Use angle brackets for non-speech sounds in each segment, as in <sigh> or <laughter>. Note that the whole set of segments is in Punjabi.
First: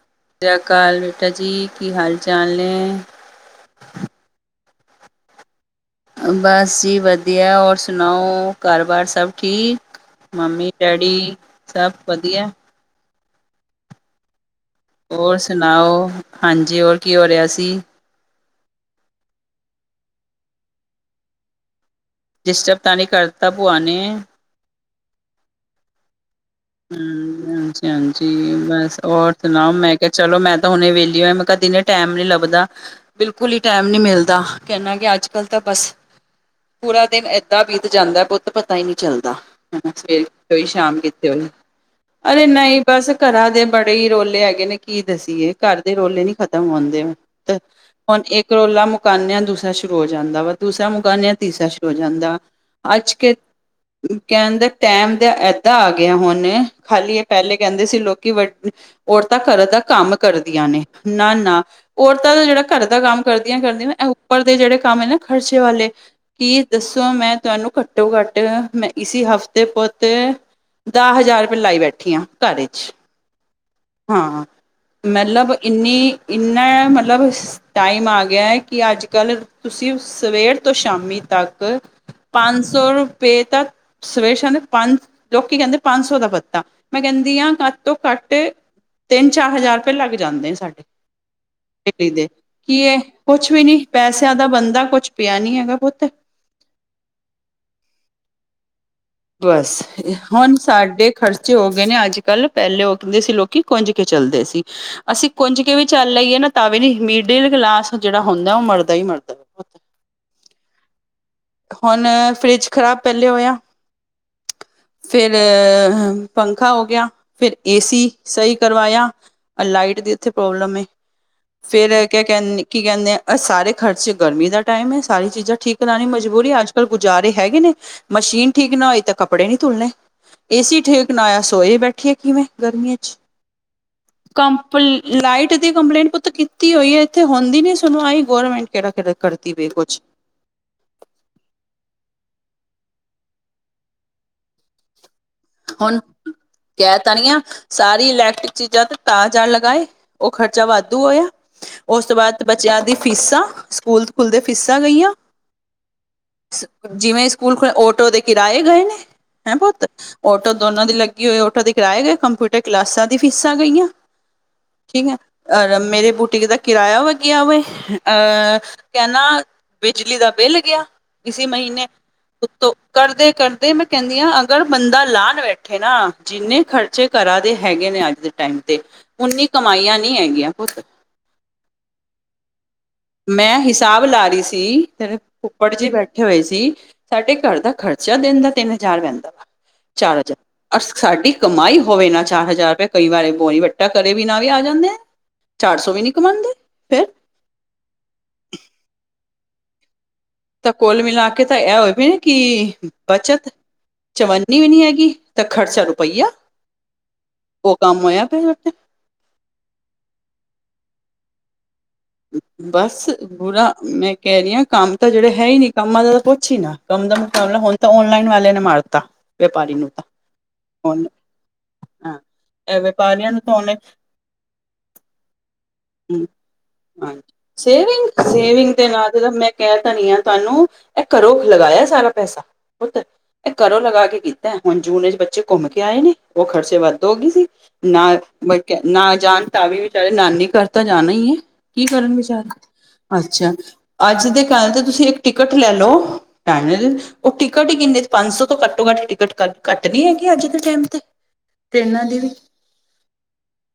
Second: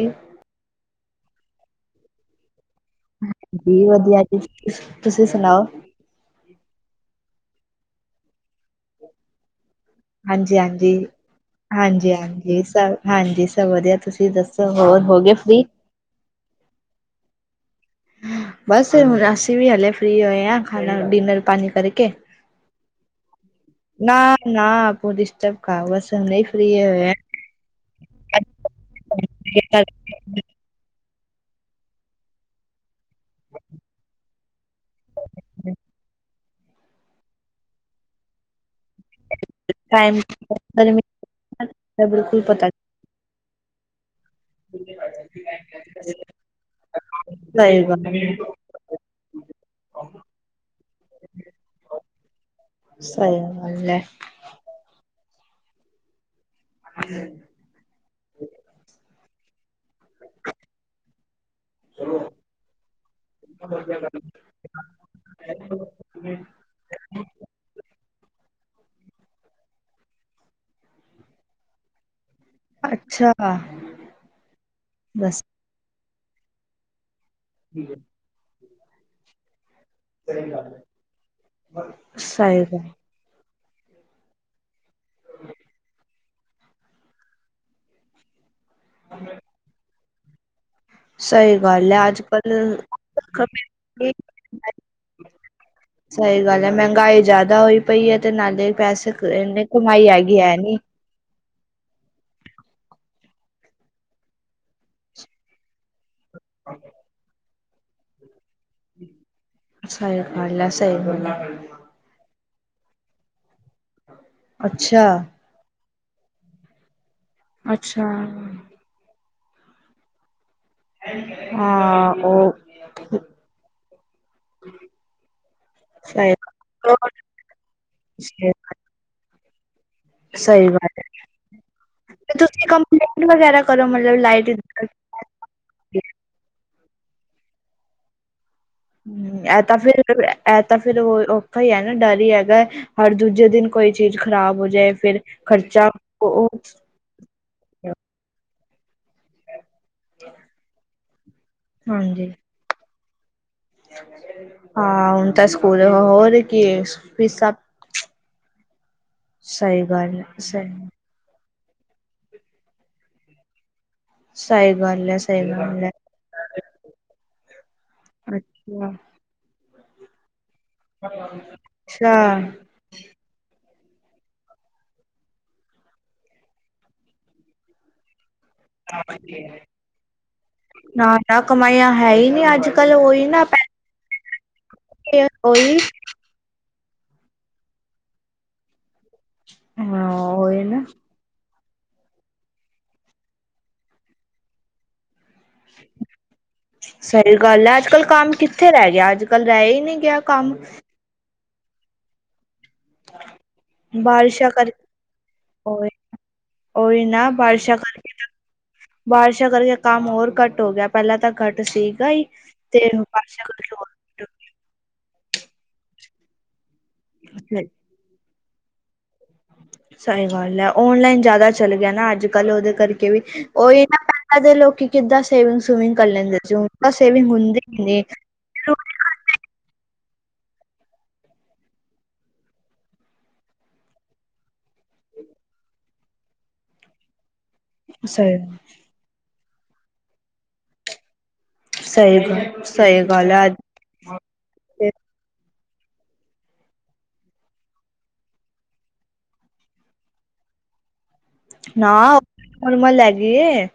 ਜ <inaudible> ਸਤਿ ਸ੍ਰੀ ਅਕਾਲ ਬੇਟਾ ਜੀ ਕੀ ਹਾਲ ਚਾਲ ਨੇ ਜੀ ਵਧੀਆ ਜੀ ਤੁਸੀਂ ਸੁਣਾਓ ਬਸ ਜੀ ਵਧੀਆ ਹੋਰ ਸੁਣਾਓ ਘਰ ਬਾਰ ਸਭ ਠੀਕ ਹਾਂਜੀ ਮੰਮੀ ਹਾਂਜੀ ਡੈਡੀ ਸਭ ਹਾਂਜੀ ਵਧੀਆ ਹਾਂਜੀ ਸ ਹਾਂਜੀ ਸਭ ਵਧੀਆ ਤੁਸੀਂ ਦੱਸੋ। ਹੋਰ ਹੋ ਗਏ ਫ੍ਰੀ ਔਫ ਹਾਂਜੀ ਹੋਰ ਕੀ ਹੋ ਰਿਹਾ ਸੀ। ਬਸ ਹੁਣ ਅਸੀਂ ਵੀ ਹਲੇ ਫ੍ਰੀ ਹੋਏ ਹਾਂ ਖਾਣਾ ਡਿਨਰ ਪਾਣੀ ਕਰਕੇ ਡਿਸਟਰਬ ਤਾਂ ਨਹੀਂ ਕਰਤਾ ਭੂਆ ਨੇ ਨਾ ਪ ਡਿਸਟਰਬ ਖਾ ਬਸ <inaudible> ਆ। ਹੂੰ ਹਾਂਜੀ ਹਾਂਜੀ ਹੋਰ ਸੁਣਾਓ ਮੈਂ ਕਿਹਾ ਚਲੋ ਮੈਂ ਹੁਣੇ ਵਿਹਲੀ ਹੋ ਮੈਂ ਕਿਹਾ ਦਿਨੇਂ ਟਾਈਮ ਨੀ ਲੱਭਦਾ ਬਿਲਕੁਲ ਹੀ ਟਾਈਮ ਮਿਲਦਾ ਕਹਿੰ ਨਾ ਕਿ ਅੱਜ ਕੱਲ ਤਾਂ ਬਸ ਪੂਰਾ ਦਿਨ ਏਦਾਂ ਬੀਤ ਜਾਂਦਾ ਪੁੱਤ ਪਤਾ ਹੀ ਨਹੀਂ ਚੱਲਦਾ ਹਨਾ ਟਾਈਮ ਸਵੇਰ ਕਿੱਥੇ ਹੋਈ ਸ਼ਾਮ ਕਿੱਥੇ ਹੋਈ ਬਿਲਕੁਲ ਅਰੇ ਪਤਾ ਨਹੀਂ ਨਹੀਂ ਬਸ ਘਰਾਂ ਦੇ ਬੜੇ ਹੀ ਰੋਲੇ ਹੈ। ਕਹਿੰਦੇ ਕੀ ਦੱਸੀਏ ਘਰ ਦੇ ਰੋਲੇ ਨੀ ਖ਼ਤਮ ਹੁੰਦੇ ਤੇ ਸਹੀ ਗੱਲ ਹੁਣ ਇੱਕ ਰੌਲਾ ਮੁਕਾਉਂਦੇ ਦੂਸਰਾ ਸ਼ੁਰੂ ਹੋ ਜਾਂਦਾ ਵਾ ਦੂਸਰਾ ਮੁਕਾਉਂਦੇ ਤੀਸਰਾ ਸ਼ੁਰੂ ਹੋ ਜਾਂਦਾ ਸਆ ਨਾ ਕਹਿੰਦੇ ਟਾਈਮ ਦਾ ਏਦਾਂ ਆ ਗਿਆ ਹੁਣ ਖਾਲੀ ਇਹ ਪਹਿਲੇ ਕਹਿੰਦੇ ਸੀ ਲੋਕੀ ਵੱ ਔਰਤਾਂ ਘਰ ਦਾ ਕੰਮ ਕਰਦੀਆਂ ਨੇ ਨਾ ਨਾ ਔਰਤਾਂ ਜਿਹੜਾ ਘਰ ਦਾ ਕੰਮ ਕਰਦੀਆਂ ਕਰਦੀਆਂ ਉੱਪਰ ਦੇ ਜਿਹੜੇ ਕੰਮ ਹੈ ਨਾ ਖਰਚੇ ਵਾਲੇ ਕੀ ਦੱਸੋ ਮੈਂ ਤੁਹਾਨੂੰ ਘੱਟੋ ਘੱਟ ਮੈਂ ਇਸ ਹਫ਼ਤੇ ਪੁੱਤ ਦਸ ਹਜ਼ਾਰ ਰੁਪਏ ਲਾਈ ਬੈਠੀ ਆ ਘਰ ਚ ਅੱਛਾ ਕਾ ਹਾਂ ਮਤਲਬ ਇੰਨੀ ਇੰਨਾ ਮਤਲਬ ਟਾਈਮ ਆ ਕਿਹਾ ਕਿ ਅੱਜ ਕੱਲ ਤੁਸੀਂ ਸਵੇਰ ਤੋਂ ਸ਼ਾਮੀ ਤੱਕ ਸਹੀ ਪੰਜ ਗੱਲ ਸੌ ਪੇ ਤਾਂ ਸਵੇਰ ਸ਼ਾਮ ਪੰਜ ਲੋਕੀ ਕਹਿੰਦੇ ਪੰਜ ਸੌ ਦਾ ਪੱਤਾ ਮੈਂ ਕਹਿੰਦੀ ਹਾਂ ਘੱਟ ਤੋਂ ਘੱਟ ਤਿੰਨ ਚਾਰ ਹਜ਼ਾਰ ਰੁਪਏ ਲੱਗ ਜਾਂਦੇ ਨੇ ਸਾਡੇ ਸਹੀ ਗੱਲ ਐ ਕਿੱਟੀ ਦੇ ਅੱਜ-ਕੱਲ ਕੀ ਇਹ ਕੁਛ ਵੀ ਨੀ ਪੈਸਿਆਂ ਦਾ ਬੰਦਾ ਕੁਛ ਪਿਆ ਨੀ ਹੈਗਾ ਪੁੱਤ ਸਹੀ ਗੱਲ ਹੈ ਮਹਿੰਗਾਈ ਜ਼ਿਆਦਾ ਹੋਈ ਪਈ ਹੈ ਤੇ ਨਾਲੇ ਪੈਸੇ ਇਨੇ ਬਸ ਕਮਾਈ ਹੈਗੀ ਹੈ ਹੁਣ ਨੀ। ਸਾਡੇ ਖਰਚੇ ਹੋ ਗਏ ਨੇ ਅੱਜ ਕੱਲ ਪਹਿਲੇ ਉਹ ਕਹਿੰਦੇ ਸੀ ਲੋਕੀ ਕੁੰਜ ਕੇ ਚੱਲਦੇ ਸੀ ਅਸੀਂ ਕੁੰਜ ਕੇ ਵੀ ਚੱਲ ਆਈਏ ਨਾ ਤਵੇ ਨੀ ਮਿਡਲ ਕਲਾਸ ਜਿਹੜਾ ਹੁੰਦਾ ਉਹ ਮਰਦਾ ਹੀ ਮਰਦਾ <unintelligible> ਹੁਣ ਫਰਿਜ਼ ਖ਼ਰਾਬ ਪਹਿਲੇ ਹੋਇਆ ਅੱਛਾ। ਅ ਪੰਖਾ ਹੋ ਗਿਆ ਫਿਰ ਅੱਛਾ। ਏਸੀ ਸਹੀ ਕਰਵਾਇਆ ਅ ਲਾਈਟ ਦੀ ਇੱਥੇ ਪ੍ਰੋਬਲਮ ਏ। <unintelligible> ਫਿਰ ਕ ਉਹ ਕਹਦੇ ਕੀ ਕਹਿੰਦੇ ਸਾਰੇ ਖ਼ਰਚੇ ਗਰਮੀ ਦਾ ਟਾਈਮ ਹੈ। ਸਾਰੀ ਚੀਜ਼ਾਂ ਠੀਕ ਪੁਰਾਣੀ ਸਹੀ ਮਜਬੂਰੀ ਅੱਜ ਕੱਲ ਗੁਜ਼ਾਰੇ ਹੈਗੇ ਨੇ ਮਸ਼ੀਨ ਠੀਕ ਨਾ ਹੋਈ ਤਾਂ ਕੱਪੜੇ ਨਹੀਂ ਤੁਲਣੇ। ਸਹੀ ਏਸੀ ਗੱਲ ਹੈ ਠੀਕ ਨਾ ਹੋਇਆ ਸੋਏ ਬੈਠੀਏ ਕਿਵੇਂ ਤੁਸੀਂ ਗਰਮੀਆਂ ਚ ਕੰਪਲੇਂਟ ਵਗੈਰਾ ਕਰੋ ਮਤਲਬ ਲਾਈਟ ਇਹ ਕੰਪੀ। ਲਾਈਟ ਦੀ ਕੰਪਲੇਂਟ ਪੁੱਤ ਕੀਤੀ ਹੋਈ ਹੈ ਇੱਥੇ ਹੁੰਦੀ ਨੀ ਸੁਣਵਾਈ ਗੌਰਮੈਂਟ। ਕਿਹੜਾ ਹੂੰ ਕਰਦੀ ਐ ਪਈ ਤਾਂ ਕੁਛ ਫਿਰ ਐ। ਇਹ ਤਾਂ ਫਿਰ ਉਹ ਔਖਾ ਹੀ ਹੈ ਨਾ ਡਰ ਹੀ ਹੈਗਾ ਹਰ ਦੂਜੇ ਦਿਨ ਕੋਈ ਚੀਜ਼ ਖ਼ਰਾਬ ਹੋ ਜਾਏ ਫਿਰ। ਖਰਚਾ ਹੁਣ ਉਹ ਕਹਿ ਤਾਂ ਰਈ ਆ। ਸਾਰੀ ਇਲੈਕਟ੍ਰਿਕ ਚੀਜ਼ਾਂ ਤੇ ਤਾਜ਼ ਜਾ ਲਗਾਏ ਉਹ ਖ਼ਰਚਾ ਵਾਧੂ ਆਇਆ ਉਸ ਤੋਂ ਹਾਂਜੀ ਬਾਅਦ‌‍ ਬੱਚਿਆਂ ਦੀਆਂ ਫੀਸਾਂ। ਸਕੂਲ ਖੁੱਲਦੇ ਫੀਸਾਂ ਹਾਂ ਗਈਆਂ ਹੁਣ ਤਾਂ ਸਕੂਲ ਹੋਰ ਕੀ ਜਿਵੇਂ ਫੀਸਾਂ ਸਕੂਲ ਖੁੱਲੇ ਆਟੋ ਦੇ ਕਿਰਾਏ ਗਏ ਨੇ। ਸਹੀ ਗੱਲ। ਓਟੋ ਦੋਨਾਂ ਸਹੀ ਦੀ ਲੱਗੀ ਹੋਏ ਓਟੋ ਦੇ ਕਰਾਏ ਗਏ ਕੰਪਿਊਟਰ ਕਲਾਸਾਂ ਦੀ ਫੀਸਾਂ ਗਈਆਂ। ਸਹੀ। ਠੀਕ ਗੱਲ ਹੈ, ਸਹੀ ਆ ਗੱਲ ਹੈ। ਮੇਰੇ ਬੂਟੀਕ ਦਾ ਕਿਰਾਇਆ ਲੱਗਿਆ ਆ ਵੇ ਆ ਅੱਛਾ। ਠੀਕ ਆ ਨਾ ਬਿਜਲੀ ਦਾ ਬਿੱਲ ਗਿਆ ਇਸੇ ਮਹੀਨੇ ਅੱਛਾ, ਉੱਤੋਂ ਕਰਦੇ ਕਰਦੇ ਮੈਂ ਕਹਿਣੀ ਅਗਰ ਬੰਦਾ ਪਲਾਨ ਵੇਖੇ ਨਾ ਜਿੰਨੇ ਖਰਚੇ ਘਰਾ ਦੇ ਹੈਗੇ ਨੇ ਅੱਜ ਟਾਈਮ ਤੇ ਉਨੀ ਕਮਾਈਆਂ ਨੀ ਹੈਗੀਆਂ ਪੁੱਤ। ਹੈ ਕਮਾਈਆਂ ਹੈ ਹੀ ਨਹੀਂ ਅੱਜ। ਮੈਂ ਹਿਸਾਬ ਲਾ ਰਹੀ ਸੀ, ਤੇ ਪੈਸੇ ਫੁਫੜ ਉਹੀ ਜੀ ਬੈਠੇ ਹੋਏ ਸੀ, ਸਾਡੇ ਘਰ ਦਾ ਖਰਚਾ ਦਿਨ ਦਾ ਤਿੰਨ ਹਜ਼ਾਰ ਪੈਂਦਾ। ਹਾਂ ਚਾਰ ਹਜਾਰ, ਉਹੀ ਅ ਨਾ। ਸਾਡੀ। ਕਮਾਈ ਹੋਵੇ ਨਾ ਚਾਰ ਹਜ਼ਾਰ ਰੁਪਏ, ਕਈ ਵਾਰੀ ਬੋਨੀ ਵੱਟਾ ਕਰੇ ਬਿਨਾ ਵੀ ਆ ਜਾਂਦੇ। ਚਾਰ ਸੌ ਵੀ ਨੀ ਕਮਾਂਦੇ ਫਿਰ ਇਹ ਗੱਲ ਹੈ ਅੱਜ-ਕੱਲ ਕੰਮ ਕਿੱਥੇ ਰਹਿ ਗਿਆ ਅੱਜ-ਕੱਲ੍ਹ ਰਹਿ ਹੀ ਨੀ ਗਿਆ। ਕੰਮ। ਤਾਂ ਕੁਲ ਮਿਲਾ ਕੇ ਤਾਂ ਏ ਹੋਇ ਪਏ ਕਿ ਬੱਚਤ ਬਾਰਿਸ਼ਾਂ ਚਵਨੀ ਵੀ ਨੀ ਹੈਗੀ ਤਾਂ ਖਰਚਾ ਰੁਪਿਆ। ੳਈ ਨਾ ਬਾਰਿਸਾ਼ ਕਰਕੇ ਤਾਂ ਬਾਰਿਸ਼ਾਂ ਕਰਕੇ ਕੰਮ ਹੋਰ ਘੱਟ ਹੋ ਗਿਆ ਪਹਿਲਾਂ ਤਾਂ ਘੱਟ ਸੀ। ਬਸ ਬੁਰਾ ਮੈਂ ਘੱਟ ਕਹਿ ਹੋ ਰਹੀ ਹ ਕੰਮ ਤਾਂ ਜਿਹੜੇ ਹੈ ਹੀ ਨੀ ਕੰਮਾਂ ਦਾ ਤਾਂ ਪੁੱਛ ਹੀ ਨਾ ਕੰਮ ਦਾ ਮੁਕਾਬਲਾ ਗਿਆ। ਹੁਣ ਤਾਂ ਔਨਲਾਈਨ ਵਾਲਿਆਂ ਨੇ ਮਾਰਤਾ। ਵਿਪਾਰੀ ਨੂੰ ਤਾਂ ਸਹੀ ਗੱਲ ਏ, ਔਨ ਔਨਲਾਈਨ ਜ਼ਿਆਦਾ ਚੱਲ ਗਿਆ ਨਾ ਹਾਂ ਅੱਜ-ਕੱਲ੍ਹ ਉਹਦੇ ਇਹ ਕਰਕੇ ਵੀ। ਵਪਾਰੀਆਂ ਨੂੰ ਤਾਂ ਉਹੀ ਔਨਲਾਈਨ ਨਾ ਪਹਿਲਾਂ ਦੇ ਲੋਕੀ ਕਿੱਦਾਂ ਸੇਵਿੰਗ-ਸੁਮਿੰਗ ਕਰ ਲੈਂਦੇ ਸੀ। ਤਾਂ ਹਾਂਜੀ, ਸੇਵਿੰਗ ਹੁੰਦੀ ਹੀ ਨੀ ਸੇਵਿੰਗ। ਸੇਵਿੰਗ ਦੇ ਨਾ ਤੇ ਮੈਂ ਕਹਿ ਤਾਂ ਰਹੀ ਆ ਤੁਹਾਨੂੰ ਇਹ ਘਰੋ ਲਗਾਇਆ ਸਾਰਾ ਪੈਸਾ ਪੁੱਤ ਏ ਘਰੋਂ ਲਗਾ ਕੇ ਕੀਤਾ, ਹੁਣ ਜੂਨ ਚ ਬੱਚੇ ਘੁੰਮ ਕੇ ਆਏ ਨੇ ਉਹ ਖ਼ਰਚੇ ਵੱਧ ਹੋ ਗਈ ਸੀ। ਸਹੀ ਨਾ ਜਾਣ ਤਾਵੀ ਵਿਚਾਰੇ ਨਾਨੀ ਘਰ ਤਾਂ ਜਾਣਾ ਹੀ ਏ। ਕੀ ਕਰਨ ਸਹੀ ਵਿਚਾਰੇ, ਗੱਲ ਸਹੀ ਗੱਲ ਹੈ ਅੱਛਾ ਅੱਜ ਦੇ ਕਹਿਣ ਤੇ ਤੁਸੀਂ ਇੱਕ ਟਿਕਟ ਲੈ ਲੳ। ਭੈਣ ੳ ਟਿਕਟ ਹੀ ਕਿੰਨੇ ਪੰਜ ਸੌ ਤੋਂ ਘੱਟੋ-ਘੱਟ ਟਿਕਟ ਘੱਟ ਨੀ ਹੈਗੀ ਅੱਜ ਦੇ ਟਾਈਮ ਤੇ। <inaudible> ਨਾ ਟ੍ਰਰੇਨਾਂ ਦੇ ਵੀ, ਨੋਰਮਲ ਹੈਗੀ ਏ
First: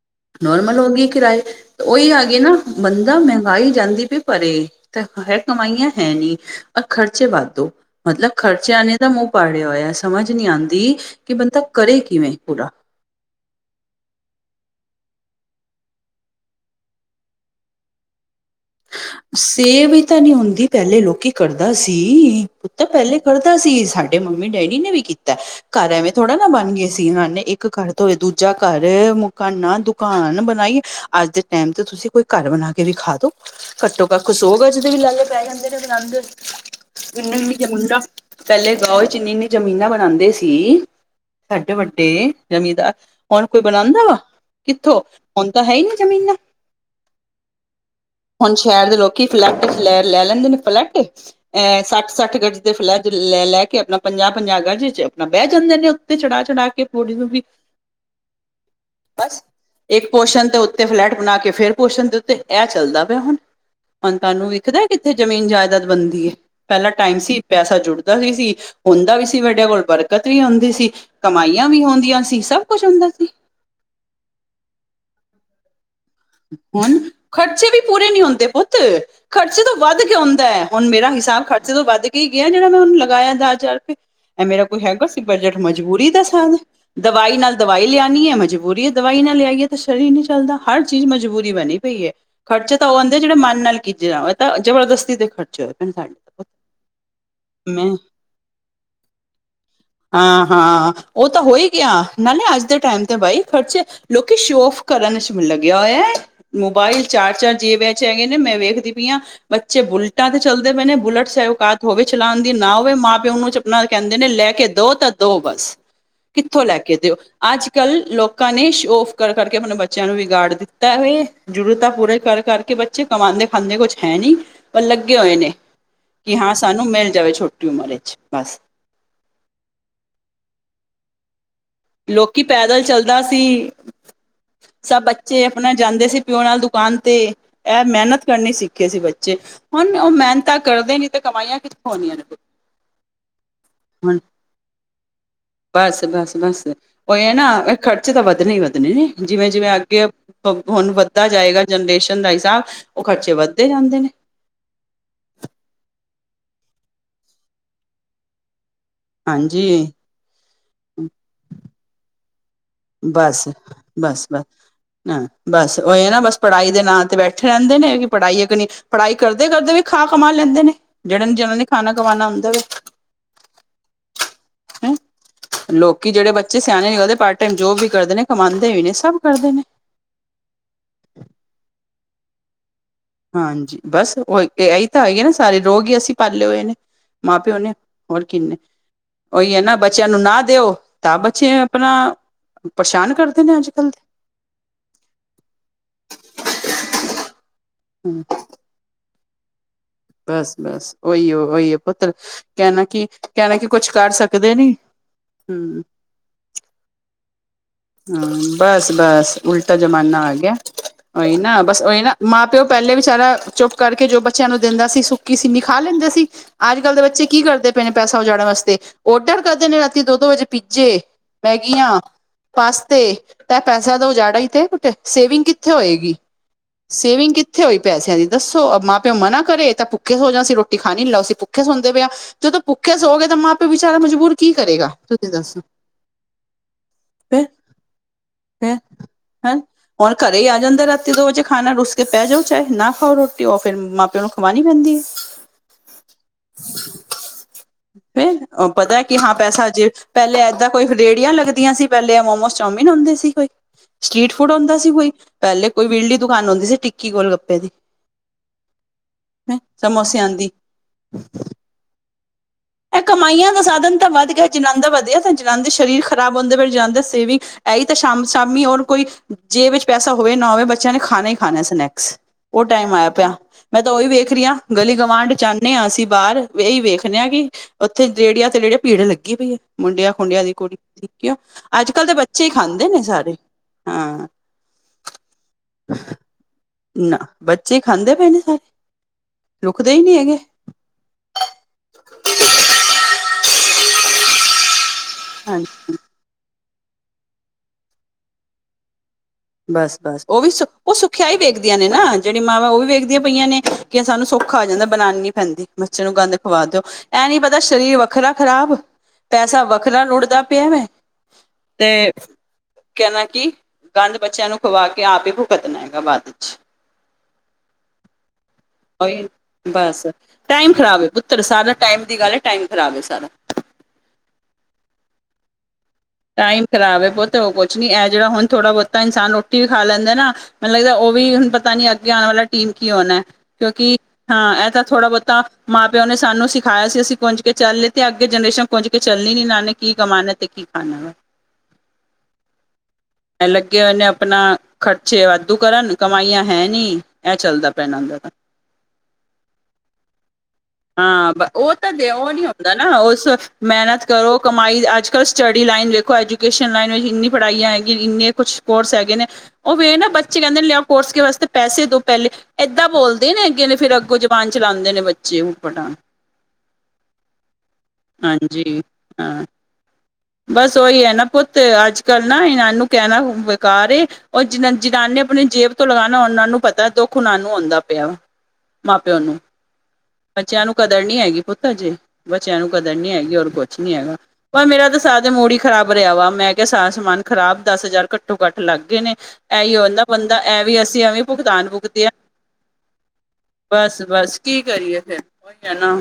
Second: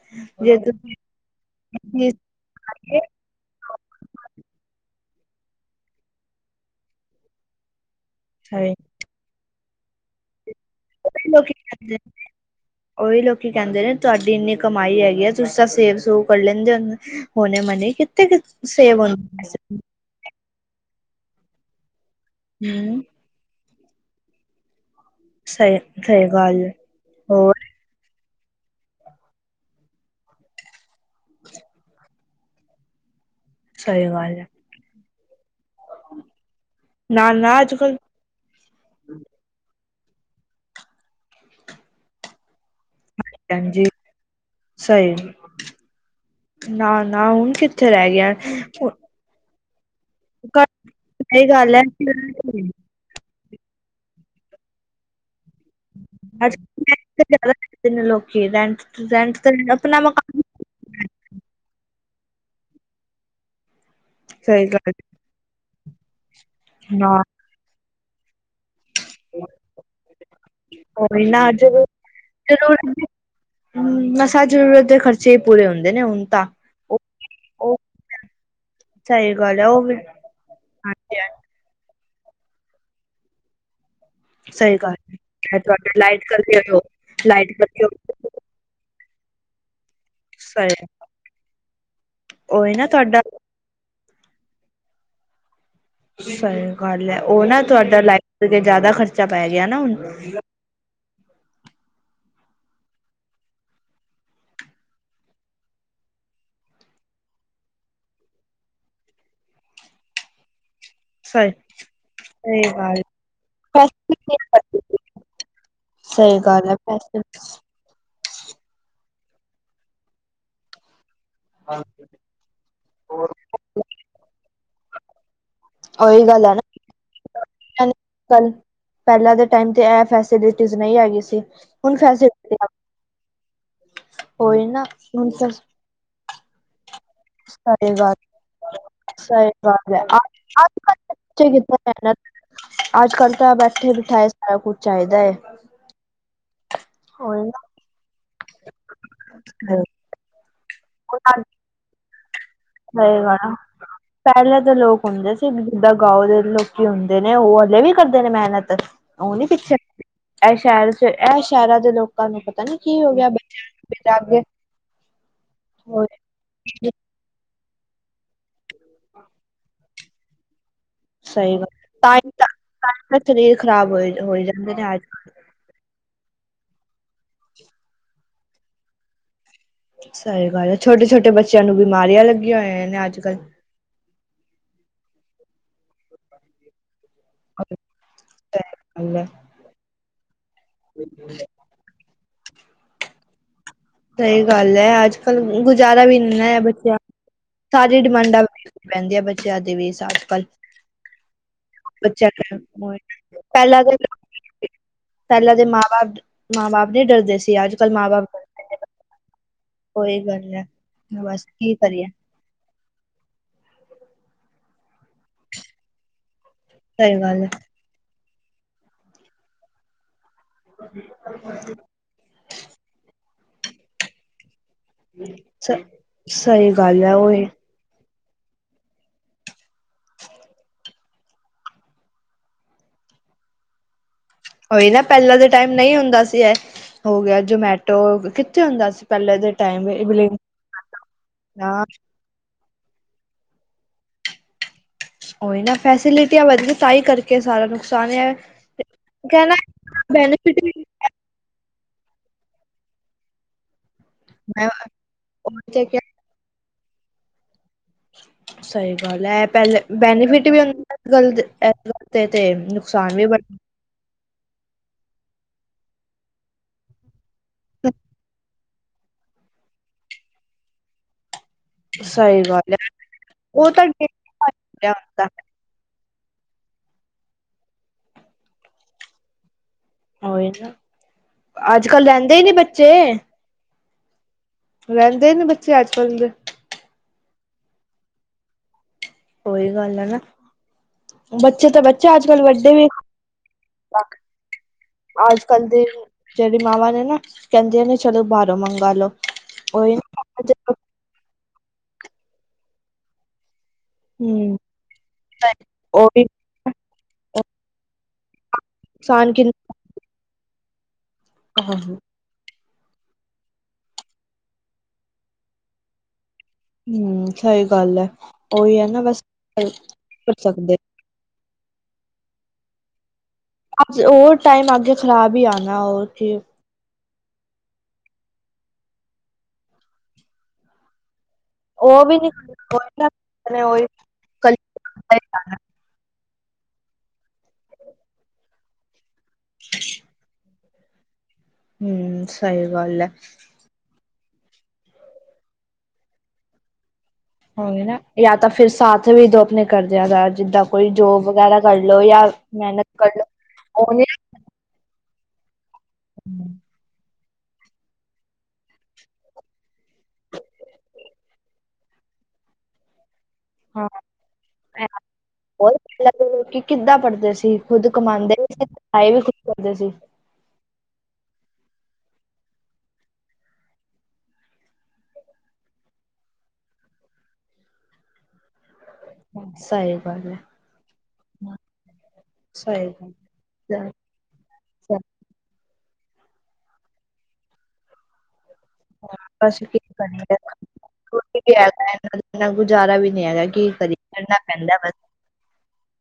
ਜੇ ਨੋਰਮਲ ਹੋ ਤੁਸੀਂ ਗਏ ਕਿਰਾਏ ਉਹੀ ਹੋ ਗਏ ਨਾ। ਬੰਦਾ। ਮਹਿੰਗਾਈ ਜਾਂਦੀ ਪਈ ਪਰੇ, ਤੇ ਹੈ ਕਮਾਈਆਂ ਹੈ ਨੀ ਆ ਖਰਚੇ ਵਾੱਧੂ। ਮਤਲਬ, ਖਰਚਿਆਂ ਨੇ ਤਾਂ ਮੂੰਹ ਪਾੜਿਆ ਹੋਇਆ, ਸਮਝ ਨੀ ਆਂਦੀ ਉਹੀ ਕਿ ਲੋਕੀ ਬੰਦਾ ਕਹਿੰਦੇ ਕਰੇ ਕਿਵੇਂ ਪੁਰਾ। ਉਹੀ ਲੋਕੀ ਕਹਿੰਦੇ ਨੇ ਤੁਹਾਡੀ ਇੰਨੀ ਕਮਾਈ ਹੈਗੀ ਆ ਤੁਸੀਂ ਤਾਂ ਸੇਵ-ਸੂਵ ਕਰ ਲੈਂਦੇ ਹੋਨੇ ਹੋ। ਉਨੇ ਮਨੇ ਕਿੱਤੇ। ਸੇਵ ਹੀ ਤਾਂ ਨੀ ਹੁੰਦੀ ਪਹਿਲੇ ਲੋਕੀ ਕਰਦਾ ਸੀ ਪੁੱਤ ਹਮ ਪਹਿਲੇ ਕਰਦਾ ਸੀ ਸਾਡੇ ਮੰਮੀ-ਡੈਡੀ ਨੇ ਵੀ ਕੀਤਾ, ਸਹੀ ਘਰ ਐਵੇਂ ਸਹੀ ਥੋੜਾ ਨਾ ਗੱਲ ਬਣ ਗਏ ਸੀ ਇਹ ਹੋਰ ਇੱਕ ਘਰ ਇਕ ਤੋ ਦੂਜਾ ਘਰ, ਮਕਾਨਾਂ, ਦੁਕਾਨ ਬਣਾਈ ਏ ਅੱਜ ਦੇ ਟਾਈਮ ਤੇ ਤੁਸੀਂ ਕੋਈ ਘਰ ਬਣਾ ਕੇ ਵਿਖਾ ਦੋ। ਸਹੀ ਘੱਟੋ-ਘੱਟ ਗੱਲ ਹੈ ਸੋ ਗਜ ਦੇ ਲਾਲੇ ਪੈ ਜਾਂਦੇ ਨੇ ਬਣਾਦੇ ਨਾ ਹੋਏ ਨਾ ਅੱਜ ਕੱਲ <unintelligible> ਪਹਿਲੇ ਗਾਉ ਵਿੱਚ ਇੰਨੀ -ਇੰਨੀ ਜ਼ਮੀਨਾਂ ਬਣਾਉਂਦੇ ਸੀ ਸਾਡੇ ਵੱਡੇ ਜ਼ਮੀਂਦਾਰ। ਹੁਣ ਕੋਈ ਹਾਂਜੀ ਬਣਾਂਦਾ ਵਾ, ਕਿੱਥੋਂ ਹੁਣ ਤਾਂ ਹੈ ਹੀ ਨਹੀਂ ਜ਼ਮੀਨਾਂ। ਨਾ-ਨਾ ਹੁਣ ਕਿੱਥੇ ਰਹਿ ਗਿਆ? ਕਿ ਫਲੈਟ ਲੈ-ਲੈ ਲੈਂਦੇ ਨੇ ਫਲੈਟ, ਸਹੀ ਗੱਲ ਅਹ ਹੈ ਸੱਠ-ਸੱਠ ਗਜ਼ ਦੇ ਫਲੈਟ ਲੈ-ਲੈ ਕੇ ਆਪਣਾ ਪੰਜਾ-ਪੰਜਾ ਗਜ ਇਚ। ਅਪਣਾ ਬੈ ਜਾਂਦੇ ਨੇ ਉੱਤੇ ਚੜਾ-ਚੜਾ ਕੇ ਪੋੜੀ ਨੂੰ ਵੀ ਜ਼ਿਆਦਾ ਲੋਕੀ ਰੈਂਟ ਰੈਂਟ ਬਸ। ਤੇ ਆਪਣਾ ਇੱਕ ਮਕਾਨ ਪੋਸ਼ਨ ਤੇ ਉ ਫਲੈਟ ਬਣਾ ਕੇ ਫੇਰ ਪੋਸ਼ਨ ਦੇ ਉੱਤੇ, ਏ ਚੱਲਦਾ ਪਿਆ ਹੁਣ-ਹੁਣ ਤੁਹਾਨੂੰ ਸਹੀ ਵਿਖਦਾ ਗੱਲ ਕਿੱਥੇ ਜ਼ਮੀਨ-ਜਾਇਦਾਦ ਬਣਦੀ ਹੈ, ਪਹਿਲਾ ਨਾ ਟਾਈਮ ਸੀ ਪੈਸਾ ਜੁੜਦਾ ਵੀ ਸੀ। ਹੁੰਦਾ ਵੀ ਸੀ ਵੱਡਿਆਂ ਕੋਲ ਬਰਕਤ ਵੀ ਹੁੰਦੀ ਸੀ ਉਹੀ ਨਾ ਕਮਾਈਆਂ ਵੀ ਹੁੰਦੀਆਂ ਸੀ ਸਭ ਕੁੱਛ ਹੁੰਦਾ ਸੀ ਹਮ ਮਸਾ ਜ਼ਰੂਰਤ ਦੇ ਖਰਚੇ ਹੀ ਪੂਰੇ ਹੁੰਦੇ ਨੇ ਹੁਣ ਤਾਂ ਹੁਣ ਖਰਚੇ ਉਹ ਵੀ ਪੂਰੇ ਨਹੀਂ ਹੁੰਦੇ ਪੁੱਤ ਸਹੀ ਗੱਲ ਖਰਚੇ ਹੈ ਤੋਂ ਉਹ ਵੀ ਵੱਧ ਕੇ ਹੁੰਦਾ ਹੈ ਹੁਣ ਮੇਰਾ ਹਾਂਜੀ ਹਿਸਾਬ ਹਾਂਜੀ ਖਰਚੇ ਤੋਂ ਵੱਧ ਕਿ ਗਿਆ ਜਿਹੜਾ ਮੈਂ ਉਹਨੂੰ ਲਗਾਇਆ ਦਾ ਚਾਰ ਕੇ ਇਹ ਮੇਰਾ ਸਹੀ ਕੋਈ ਗੱਲ ਹੈਗਾ ਸੀ ਬਜਟ ਹੈ ਤੁਹਾਡੇ ਮਜਬੂਰੀ ਲਾਈਟ ਦੱਸਾਂ ਹੁਣ ਕਰਕੇ ਹੋ ਦਵਾਈ ਲਾਈਟ ਨਾਲ ਦਵਾਈ ਕਰਕੇ ਲਿਆਉਣੀ ਹੈ ਮਜਬੂਰੀ ਦਵਾਈ ਨਾ ਲਿਆਈਏ ਤੇ ਸ਼ਰੀਰ ਨੀ ਚੱਲਦਾ ਹਰ ਸਹੀ ਚੀਜ ਮਜਬੂਰੀ ਬਣੀ ਪਈ ਹੈ ਉਹੀ ਖਰਚੇ ਨਾ ਤਾਂ ਉਹ ਆਉਂਦੇ ਤੁਹਾਡਾ ਜਿਹੜੇ ਮਨ ਨਾਲ ਕੀਤੇ ਜਾਣ ਇਹ ਤਾਂ ਜਬਰਦਸਤੀ ਦੇ ਖਰਚੇ ਹੋਏ ਪਏ ਨੇ ਸਾਡੇ ਸਹੀ ਗੱਲ ਹੈ ਉਹ ਨਾ ਮੈਂ ਤੁਹਾਡਾ ਲਾਇਟ ਤੇ ਜਿਆਦਾ ਖਰਚਾ ਪੈ ਗਿਆ ਨਾ ਹੁਣ ਹਾਂ ਹਾਂ ਉਹ ਤਾਂ ਹੋ ਹੀ ਗਿਆ ਨਾਲੇ ਅੱਜ ਦੇ ਟੈਮ ਤੇ ਬਾਈ ਖਰਚੇ ਲੋਕੀ ਸ਼ੋ ਔਫ਼ ਕਰਨ ਚ ਲੱ ਕਿਆ ਹੋਇਆ ਮੋਬਾਇਲ ਚਾਰ ਚਾਰ ਜੇਬਾਂ ਚ ਹੈਗੇ ਨੇ ਮੈਂ ਵੇਖਦੀ ਪਈ ਹਾਂ ਬੱਚੇ ਬੁਲਟਾਂ ਤੇ ਚੱਲਦੇ ਪਏ ਨੇ ਬੁਲਟ ਚਾਹੇ ਸਹੀ ਔਕਾਤ ਹੋਵੇ ਚਲਾਉਣ ਦੀ ਸਹੀ ਨਾ ਹੋਵੇ ਗੱਲ ਮਾਂ ਪਿਓ ਨੂੰ ਆਪਣਾ ਕਹਿੰਦੇ ਨੇ ਲੈ ਕੇ ਦੋ ਤਾਂ ਦੋ ਬਸ ਸਹੀ ਕਿੱਥੋਂ ਗੱਲ ਹੈ ਲੈ ਕੇ ਦਿਓ ਪੈਸੇ ਅੱਜ ਕੱਲ ਲੋਕਾਂ ਨੇ ਸ਼ੋ ਔਫ਼ ਕਰ ਕਰ ਕੇ ਆਪਣੇ ਬੱਚਿਆਂ ਨੂੰ ਵਿਗਾੜ ਦਿੱਤਾ ਹੈ ਜ਼ਰੂਰਤਾਂ ਪੂਰੀ ਕਰ ਕਰ ਕੇ ਬੱਚੇ ਕਮਾਉਂਦੇ ਖਾਂਦੇ ਕੁੱਛ ਹੈ ਨਹੀਂ ਔਰ ਲੱਗੇ ਹੋਏ ਨੇ ਉਹੀ ਕਿ ਗੱਲ ਹਾਂ ਹੈ ਸਾਨੂੰ ਮਿਲ ਜਾਵੇ ਛੋਟੀ ਨਾ ਉਮਰ ਇੱਚ ਕੱਲ ਬਸ ਪਹਿਲਾਂ ਦੇ ਟਾਇਮ ਤੇ ਇਹ ਫੈਸਿਲਿਟੀਸ ਨਹੀਂ ਹੈਗੀ ਸੀ ਹੁਣ ਫੈਸ ਲੋਕੀ ਪੈਦਲ ਚੱਲਦਾ ਉਹੀ ਨਾ ਹਮ ਚੇ ਆਪਣਾ ਜਾਂਦੇ ਸੀ ਪਿਓ ਨਾਲ ਦੁਕਾਨ ਤੇ ਏਹ ਸਹੀ ਗੱਲ ਮਿਹਨਤ ਕਰਨੀ ਸਿੱਖੇ ਸੀ ਬੱਚੇ ਸਹੀ ਗੱਲ ਹੁਣ ਹੈ ਉਹ ਮਿਹਨਤਾਂ ਅੱਜ ਕੱਲ ਕਰਦੇ ਨੀ ਤੇ ਬੱਚੇ ਕਮਾਈਆਂ ਕਿੱਥੇ ਕਿਥੋਂ ਹੋਣੀਆਂ ਨੇ ਮਿਹਨਤ ਅੱਜ ਕੱਲ ਤਾਂ ਬੈਠੇ ਹੁਣ ਬਿਠਾਏ ਸਾਰਾ ਕੁੱਛ ਚਾਹੀਦਾ ਹੈ ਬਸ ਬਸ ਬਸ ਉਹੀ ਹੈ ਨਾ ਖਰਚੇ ਤਾਂ ਵੱਧਣੇ ਹੀ ਵਧਣੇ ਨੇ ਜਿਵੇਂ ਜਿਵੇਂ ਨਾ <unintelligible> ਹੁਣ ਵੱਧਦਾ ਜਾਏਗਾ ਜਨਰੇਸ਼ਨ ਦਾ ਹਿਸਾਬ ਉਹ ਖਰਚੇ ਹੋਏਗਾ ਨਾ ਵੱਧਦੇ ਜਾਂਦੇ ਨੇ ਪਹਿਲਾਂ ਦੇ ਲੋਕ ਹੁੰਦੇ ਸੀ ਜਿੱਦਾਂ ਗਾਂਓ ਦੇ ਲੋਕੀ ਹੁੰਦੇ ਨੇ ਉਹ ਹਲੇ ਵੀ ਕਰਦੇ ਨੇ ਮਿਹਨਤ ਉਹ ਨੀ ਹਾਂਜੀ ਪਿੱਛੇ ਇਹ ਸ਼ਹਿਰ ਚ ਇਹ ਸ਼ਹਿਰਾਂ ਦੇ ਲੋਕ ਤੁਹਾਨੂੰ ਪਤਾ ਨੀ ਕੀ ਹੋ ਗਿਆ ਬਸ ਬਸ ਬਸ <unintelligible> ਹਾਂ ਬਸ ਉਹੀ ਨਾ ਬਸ ਪੜ੍ਹਾਈ ਦੇ ਨਾਂ ਤੇ ਬੈਠ ਠੇ ਰਹਿੰਦੇ ਨੇ ਕਿ ਪੜ੍ਹਾਈ ਹੈ ਕਿ ਨਹੀਂ ਪੜ੍ਹਾਈ ਕਰਦੇ ਕਰਦੇ ਵੀ ਖਾ ਕਮਾ ਲੈਂਦੇ ਨੇ ਜਿਹੜੇ ਜਿਹਨਾਂ ਸਹੀ ਨੇ ਖਾਣਾ ਗੱਲ ਕਮਾਉਣਾ ਤਾਂਹੀ ਤਾਂ ਹੁੰਦਾ ਵਾ ਤਾਹੀਂ ਸ਼ਰੀਰ ਖ਼ਰਾਬ ਹੋਈ ਹੋਈ ਜਾਂਦੇ ਨੇ ਹੈਂ ਅੱਜ ਲੋਕੀ ਜਿਹੜੇ ਬੱਚੇ ਸਿਆਣੇ ਨੇ ਉਹਦੇ ਪਾਰਟ ਟੈਮ ਜੋਬ ਵੀ ਕਰਦੇ ਨੇ ਕਮਾਂਦੇ ਵੀ ਨੇ ਸਭ ਕਰਦੇ ਨੇ ਸਹੀ ਗੱਲ ਹੈ ਛੋਟੇ ਛੋਟੇ ਬੱਚਿਆਂ ਨੂੰ ਬਿਮਾਰੀਆਂ ਲੱਗੀਆਂ ਹੋਈਆਂ ਨੇ ਅੱਜ ਕੱਲ ਹਾਂਜੀ ਬਸ ਉਹੀ ਇੱਕ ਏਹੀ ਤਾਂ ਹੈਗੀ ਨਾ ਸਾਰੇ ਰੋਗ ਹੀ ਅਸੀਂ ਪਾਲੇ ਹੋਏ ਨੇ ਮਾਂ ਪਿਓ ਨੇ ਹੋਰ ਕਿੰਨੇ ਉਹੀ ਹੈ ਨਾ ਬੱਚਿਆਂ ਨੂੰ ਨਾ ਦਿਓ ਤਾਂ ਬੱਚੇ ਆਪਣਾ ਪਰਸ਼ਾਨ ਕਰਦੇ ਨੇ ਅੱਜ ਕੱਲ੍ਹ ਦੇ ਸਹੀ ਗੱਲ ਹੈ ਅੱਜ ਕੱਲ ਗੁਜ਼ਾਰਾ ਵੀ ਨਹੀਂ ਨਾ ਬੱਚਿਆਂ ਸਾਰੀਆਂ ਦੇ ਡਿਮਾਂਡਾ ਬਹਿੰਦੇ ਆ ਬੱਚਿਆਂ ਦੀ <unintelligible> ਬਸ ਬਸ ਉਹੀ ਹੋ ਉਹੀ ਪੁੱਤਰ ਬੱਚਿਆਂ ਕਹਿਣਾ ਕੀ ਕਹਿਣਾ ਕੀ ਪਹਿਲਾਂ ਕੁੱਛ ਦੇ ਕਰ ਸਕਦੇ ਨੀ ਪਹਿਲਾਂ ਦੇ ਮਾਂ ਹਮ ਬਾਪ ਮਾਂ ਬਾਪ ਨੀ ਡਰਦੇ ਸੀ ਅੱਜ ਕੱਲ੍ਹ ਮਾਂ ਬਾਪ ਹਮ ਡਰਦੇ ਨੇ। ਬਸ ਬੱਸ ਉਲਟਾ ਉਹੀ ਜਮਾਨਾ ਆ ਗੱਲ ਗਿਆ ਹੈ ਉਈ ਬਸ ਨਾ ਕੀ ਬੱਸ ਉਈ ਕਰੀਏ ਨਾ ਮਾਂ ਪਿਓ ਪਹਿਲੇ ਵਿਚਾਰਾ ਚੁੱਪ ਕਰਕੇ ਜੋ ਬੱਚਿਆਂ ਨੂੰ ਦਿੰਦਾ ਸੀ ਸੁੱਕੀ ਸੀਨੀ ਖਾ ਲੈਂਦੇ ਸੀ ਅੱਜ ਕੱਲ ਦੇ ਸਹੀ ਬੱਚੇ ਕੀ ਗੱਲ ਹੈ ਕਰਦੇ ਪਏ ਨੇ ਪੈਸਾ ਉਜਾੜਣ ਵਾਸਤੇ ਔਡਰ ਕਰਦੇ ਨੇ ਰਾਤੀ ਦੋ ਦੋ ਵਜੇ ਪੀਜੇ ਮੈਗੀਆਂ ਪਾਸਤੇ ਤਾਂ ਪੈਸਾ ਤਾਂ ਉਜਾੜਾ ਹੀ ਤੇ ਸੇਵਿੰਗ ਕਿੱਥੇ ਸ ਹੋਏਗੀ ਸਹੀ ਗੱਲ ਹੈ ਸੇਵਿੰਗ ਉਹੀ ਕਿੱਥੇ ਹੋਏ। ਪੈਸਿਆਂ ਦੀ ਦੱਸੋ ਮਾਂ ਪਿਓ ਮਨਾ ਕਰੇ ਤਾਂ ਭੁੱਖੇ ਸੋ ਜਾ ਅਸੀ ਰੋਟੀ ਖਾ ਨੀ ਲਾਓ ਅਸੀ ਭੁੱਖੇ ਸੌਦੇ ਪਏ ਆ। ਜਦੋਂ ਭੁੱਖੇ ਸੋਗੇ ਤਾਂ ਮਾਂ ਪਿਓ ਵਿਚਾਰਾ ਮਜਬੂਰ ਕੀ ਕਰੇਗਾ ਉਹੀ ਨਾ ਤੁਸੀਂ ਪਹਿਲਾਂ ਦੇ ਦੱਸੋ ਟਾਈਮ ਨਹੀਂ ਹੁੰਦਾ ਸੀ ਇਹ ਹੋ ਗਿਆ ਤੇ ਜੋਮੈਟੋ ਕਿੱਥੇ ਹੁੰਦਾ ਸੀ ਪਹਿਲੇ ਦੇ ਹੈਂ ਟਾਈਮ ਇਹ ਬਲਿੰਕ ਮੈਂ ਕਿਆ ਤੇ ਪੈ ਜਾਓ ਚਾਹੇ ਨਾ ਖਾਓ ਰੋਟੀ ਉਹ ਫਿਰ ਮਾਂ ਪਿਓ ਨੂੰ ਖਵਾਣੀ ਪੈਂਦੀ ਏ ਉਹੀ ਨਾ ਫੈਸਿਲਿਟੀਆਂ ਵਧੀਆਂ ਤਾਂਹੀ ਕਰਕੇ ਸਾਰਾ ਨੁਕਸਾਨ ਹੈ। ਉਹ ਪਤਾ ਕਿ ਹਾਂ ਕਹਿਣਾ ਪੈਸਾ ਅਜੇ ਪਹਿਲੇ ਬੈਨੀਫਿਟ ਇੱਦਾਂ ਵੀ ਕੋਈ ਰੇੜੀਆਂ ਲੱਗਦੀਆਂ ਸੀ ਪਹਿਲੇ ਮੋਮੋਸ ਚੋਮਿਨ ਹੁੰਦੇ ਸੀ ਕੋਈ? ਸਟ੍ਰਰੀਟ ਫੂਡ ਹੁੰਦਾ ਸੀ ਕੋਈ ਪਹਿਲੇ ਕੋਈ ਵਿਰਲੀ ਦੁਕਾਨ ਹੁੰਦੀ ਸੀ ਟਿੱਕੀ ਗੋਲ ਗੱਪੇ ਦੀ। ਸਹੀ ਗੱਲ ਹੈ ਪਹਿਲੇ ਸਮੋਸੇ ਆਂਦੀ ਬੈਨੀਫਿਟ ਵੀ ਹੁੰਦਾ ਇਸ ਗੱਲ ਇਸ ਗੱਲ ਤੇ ਤੇ ਇਹ ਨੁਕਸਾਨ ਵੀ ਕਮਾਈਆਂ ਦਾ ਬੜਾ ਸਾਧਨ ਤੇ ਵੱਧ ਗਏ ਜਿਨਾਂ ਦਾ ਵਧਿਆ ਤੇ ਜਿਨਾਂ ਦੇ ਸਰੀਰ ਖਰਾਬ ਹੁੰਦੇ ਪਏ ਜਿਨਾਂ ਦੇ ਸੇਵਿੰਗ ਇਹੀ ਤਾਂ ਸ਼ਾਮ ਸ਼ਾਮੀ ਔਰ ਕੋਈ ਜੇਬ ਵਿੱਚ ਪੈਸਾ ਹੋਵੇ ਨਾ ਹੋਵੇ ਬੱਚਿਆਂ ਨੇ ਖਾਣਾ ਹੀ ਖਾਣਾ ਸੀ। ਸਨੈਕਸ ਸਹੀ ਉਹ ਗੱਲ ਹੈ ਟਾਈਮ ਆਇਆ ਪਿਆ ਉਹ ਮੈਂ ਤਾਂ ਉਹੀ ਵੇਖ ਰਹੀ ਹਾਂ ਗਲੀ ਹੁੰਦਾ ਗਵਾਂਢ ਚੰ ਨਹੀਂ ਅਸੀਂ ਬਾਹਰ ਇਹੀ ਵੇਖਦੇ ਆ ਕਿ ਉੱਥੇ ਰੇਹੜੀਆਂ ਤੇ ਰੇੜਆ ਭੀੜ ਲੱਗੀ ਪਈ ਹੈ। ਮੁੰਡਿਆਂ ਖੁੰਡਿਆਂ ਉਹੀ ਦੀ ਨਾ ਕੁੜੀ ਕਿਉਂ ਅੱਜ ਕੱਲ ਕੱਲ੍ਹ ਤਾਂ ਰਹਿੰਦੇ ਹੀ ਬੱਚੇ ਨੀ ਖਾਂਦੇ ਨੇ ਸਾਰੇ ਹਾਂ ਰਹਿੰਦੇ ਨੇ ਬੱਚੇ ਅੱਜ ਕੱਲ ਦੇ। ਨਾ ਬੱਚੇ ਖਾਂਦੇ ਪਏ ਨੇ ਸਾਰੇ। ਉਹੀ ਰੁਕਦੇ ਗੱਲ ਹੀ ਆ ਨਹੀਂ ਨਾ। ਹੈਗੇ ਬੱਚੇ ਤਾਂ ਬੱਚੇ ਅੱਜ ਕੱਲ ਵੱਡੇ ਵੀ ਅੱਜ ਕੱਲ ਦੀ ਹਾਂਜੀ ਜਿਹੜੀ ਮਾਵਾਂ ਨੇ ਨਾ ਕਹਿੰਦੀਆਂ ਨੇ ਚਲੋ ਬਾਹਰੋਂ ਮੰਗਾ ਲੋ ਉਹੀ ਬਸ ਹਮ ਬਸ ਉਹ ਵੀ ਉਹ ਸੁੱਖਿਆਈ ਵੇਖਦੀਆਂ ਨੇ ਨਾ ਜਿਹੜੀ ਮਾਵਾਂ ਉਹ ਵੀ ਵੇਖਦੀਆਂ ਪਈਆਂ ਨੇ। ਕਿ ਸਾਨੂੰ ਸੌਖਾ ਆ ਜਾਂਦਾ ਬਣਾਣੀ ਨੀ ਪੈਂਦੀ ਬੱਚੇ ਉਹ ਨੂੰ ਵੀ ਗੰਦ ਖਵਾ ਦਿਓ ਐ ਨੀ ਪਤਾ ਸਰੀਰ ਵੱਖਰਾ ਖ਼ਰਾਬ ਨੁਕਸਾਨ ਕਿੰਨਾ ਪੈਸਾ ਵੱਖਰਾ ਰੁੜਦਾ ਪਿਆ ਵੈ ਤੇ ਹਮ ਕਹਿਣਾ ਕੀ ਗੰਧ ਬੱਚਿਆਂ ਨੂੰ ਖਵਾ ਕੇ ਆਪ ਹੀ ਭੁਗਤਣਾ ਹੈਗਾ ਬਾਅਦ ਚ। ਹੂੰ ਸਹੀ ਗੱਲ ਆ ਉਹੀ ਹੈ ਨਾ ਬਸ ਕਰ ਸਕਦੇ ਖਰਾਬ ਹੈ ਪੁੱਤ। ਸਾਰਾ ਟਾਈਮ ਦੀ ਗੱਲ ਹੈ ਟਾਈਮ ਖਰਾਬ ਏ ਸਾਰਾ। ਅੱਜ ਉਹ ਟਾਈਮ ਅੱਗੇ ਖ਼ਰਾਬ ਹੀ ਆਣਾ ਉਹ ਟਾਈਮ ਖਰਾਬ ਹੈ ਪੁੱਤ ਹੋਰ ਕੁਛ ਨੀ ਇਹ ਜਿਹੜਾ ਹੁਣ ਥੋੜਾ ਬਹੁਤਾ ਇਨਸਾਨ ਰੋਟੀ ਵੀ ਖਾ ਲੈਂਦਾ ਨਾ ਮੈਨੂੰ ਲੱਗਦਾ ਉਹ ਵੀ ਹੁਣ ਪਤਾ ਨੀ ਉਹ ਅੱਗੇ ਵੀ ਆਉਣ ਵਾਲਾ ਟੀਮ ਕੀ ਹੋਣਾ ਹੈ ਉਹੀ ਕਿਉਂਕਿ ਹਾਂ ਇਹ ਤਾਂ ਥੋੜ੍ਹਾ ਬਹੁਤਾ ਮਾਂ ਪਿਓ ਨੇ ਸਾਨੂੰ ਸਿਖਾਇਆ ਸੀ ਅਸੀਂ ਗੁੰਜ ਕੇ ਚੱਲ ਗੇ ਤੇ ਅੱਗੇ ਜਨਰੇਸ਼ਨ ਕੁੁਝ ਕੇ ਚੱਲਣੀ ਨੀ ਇਹਨਾਂ ਨੇ ਕੀ ਕਮਾਨਣਾ ਤੇ ਕੀ ਖਾਣਾ ਵਾ। ਹੂੰ ਸਹੀ ਗੱਲ ਐ ਇਹ ਲੱਗੇ ਹੋਏ ਨੇ ਆਪਣਾ ਖਰਚੇ ਵਾਧੂ ਕਰਨ ਕਮਾਈਆਂ ਹੈ ਨੀ। ਇਹ ਚੱਲਦਾ ਹੋਵੇ ਪਿਆ ਨਾ ਇਹਨਾਂ ਦਾ ਜਾਂ ਤਾਂ ਫਿਰ ਸਾਥ ਵੀ ਦੋ ਆਪਣੇ ਘਰ ਦਿਆਂ ਦਾ ਜਿੱਦਾਂ ਕੋਈ ਜੋਬ ਹਾਂ ਵਗੈਰਾ ਉਹ ਕਰ ਤਾਂ ਲਓ ਦੇ ਜਾਂ ਉਹ ਨੀ ਹੁੰਦਾ ਮਿਹਨਤ ਨਾ ਕਰ ਲੋ ਉਸ ਉਹਨੇ ਮਿਹਨਤ ਕਰੋ ਕਮਾਈ ਅੱਜ ਕੱਲ੍ਹ ਸਟੱਡੀ ਲਾਈਨ ਦੇੇਖੋ ਐਜੂਕੇਸ਼ਨ ਲਾਈਨ ਵਿੱਚ ਇੰਨੀ ਪੜ੍ਹਾਈਆਂ ਹੈਗੀ ਇੰਨੇ ਕੁਛ ਕੋਰਸ ਹੈਗੇ ਨੇ ਉਵੇ ਨਾ ਬੱਚੇ ਕਹਿੰਦੇ ਨੇ ਲਿਆਓ ਕੋਰਸ ਕੇ ਵਾਸਤੇ ਪੈੇ ਦੋ ਪਹਿਲੇ ਏਦਾਂ ਬੋਲਦੇ ਨੇ ਕੇਂਦੇ ਹਾਂ ਫਿਰ ਅੱਗੋਂ ਜਬਾਨ ਚਲਾਂਦੇ ਨੇ ਬੱਚੇ ਬਹੁਤ ਊਟਪਟਾਂਗ ਪਹਿਲਾਂ ਕਿ ਕਿੱਦਾਂ ਹਾਂਜੀ ਆਾਏ ਵੀ ਕੁਛ ਹਾਂ ਕਰਦੇ ਸੀ ਬਸ ਉਹੀ ਹੈ ਨਾ ਪੁੱਤ ਅੱਜ ਕੱਲ੍ਹ ਨਾ ਇਨਾਂ ਨੂੰ ਕੈਨਾ ਬੇਕਾਰ ਏ ਉਹ ਜਿਨਾਂ ਜਿਨ੍ਹਾਂ ਨੇ ਆਪਣੀ ਜੇਬ ਤੋਂ ਲਗਾਣਾ ਉਹਨਾਂ ਨੂੰ ਪਤਾ ਦੁੱਖ ਉਹਨਾਂ ਨੂੰ ਹੁੰਦਾ ਪਿਆ ਵਾ ਮਾਂ ਪਿਓ ਨੂੰ ਸਈ ਗੱਲ ਬੱਚਿਆਂ ਨੂੰ ਕਦਰ ਨੀ ਹੈਗੀ ਹੈ ਪੁੱਤ ਅਜੇ ਬੱਚਿਆਂ ਨੂੰ ਸਹੀ ਕਦਰ ਨੀ ਐਗੀ ਔਰ ਕੁਛ ਗੱਲ ਨੀ ਐਗਾ। ਪਰ ਮੇਰਾ ਤੇ ਸਾਰਾ ਦਿ ਮੂੜ ਈ ਖ਼ਰਾਬ ਰਿਆ ਵਾ ਮੈਂ ਕਿਆ ਸਾਰਾ ਸਮਾਨ ਖਰਾਬ ਦਸ ਹਜਾਰ ਕੱ ਕੱਟੋ ਕੱਟ ਲੱਗ ਗੇ ਨੇ ਬਸ ਐਈ ਕੀ ਹੁੰਦਾ ਕਰੀਏ ਬੰਦਾ ਐਂਵੀ ਅਸੀ ਐਵੇਂ ਭੁਗਤਾਨ ਭੁਗਦੇ ਆ ਨਾ ਗੁਜਾਰਾ ਬਸ, ਬਸ ਕੀ ਕਰੀਏ ਫੇਰ ਓ ਈ ਐ ਨਾ।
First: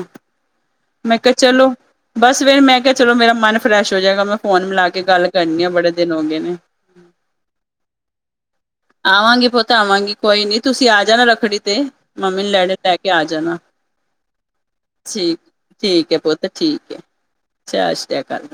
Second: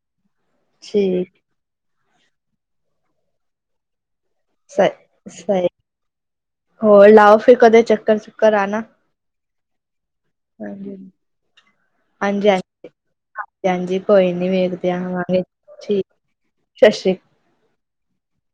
ਮੈ ਕਿਆ ਠੀਕ ਚਲੋ ਬਸ ਫੇਰ ਮੈਂ ਕਿਆ ਚਲੋ ਮੇਰਾ ਮਨ ਫਰੈਸ਼ ਹੋ ਜਾਏਗਾ ਮੈਂ ਫੋਨ ਮਿਲਾ ਸਹੀ ਕੇ ਗੱਲ ਕਰਨੀ ਸਹੀ ਆਂ ਬੜੇ ਦਿਨ ਹੋਗੇ ਨੇ। ਹੋਰ ਲਾਓ ਫਿਰ ਕਦੇ ਚੱਕਰ ਚੁੱਕਰ ਆਣਾ ਆਵਾਂਗੀ ਪੁੱਤ ਆਵਾਂਗੀ। ਕੋਈ ਨੀ ਤੁਸੀ ਹਾਂਜੀ ਆ ਜਾਣਾ ਰੱਖੜੀ ਤੇ ਮੰਮੀ ਹਾਂਜੀ ਹਾਂਜੀ ਲੈੜੇ ਲੈ ਕੇ ਆ ਜਾਨਾ, ਹਾਂਜੀ ਕੋਈ ਨੀ ਵੇਖਦੇ ਠੀਕ। ਆਵਾਂਗੇ ਠੀਕ ਏ ਪੁੱਤ ਠੀਕ ਸਤਿ ਏ ਸ੍ਰੀ ਸ਼ਾਸ਼ਰੀਆਕਾਲ।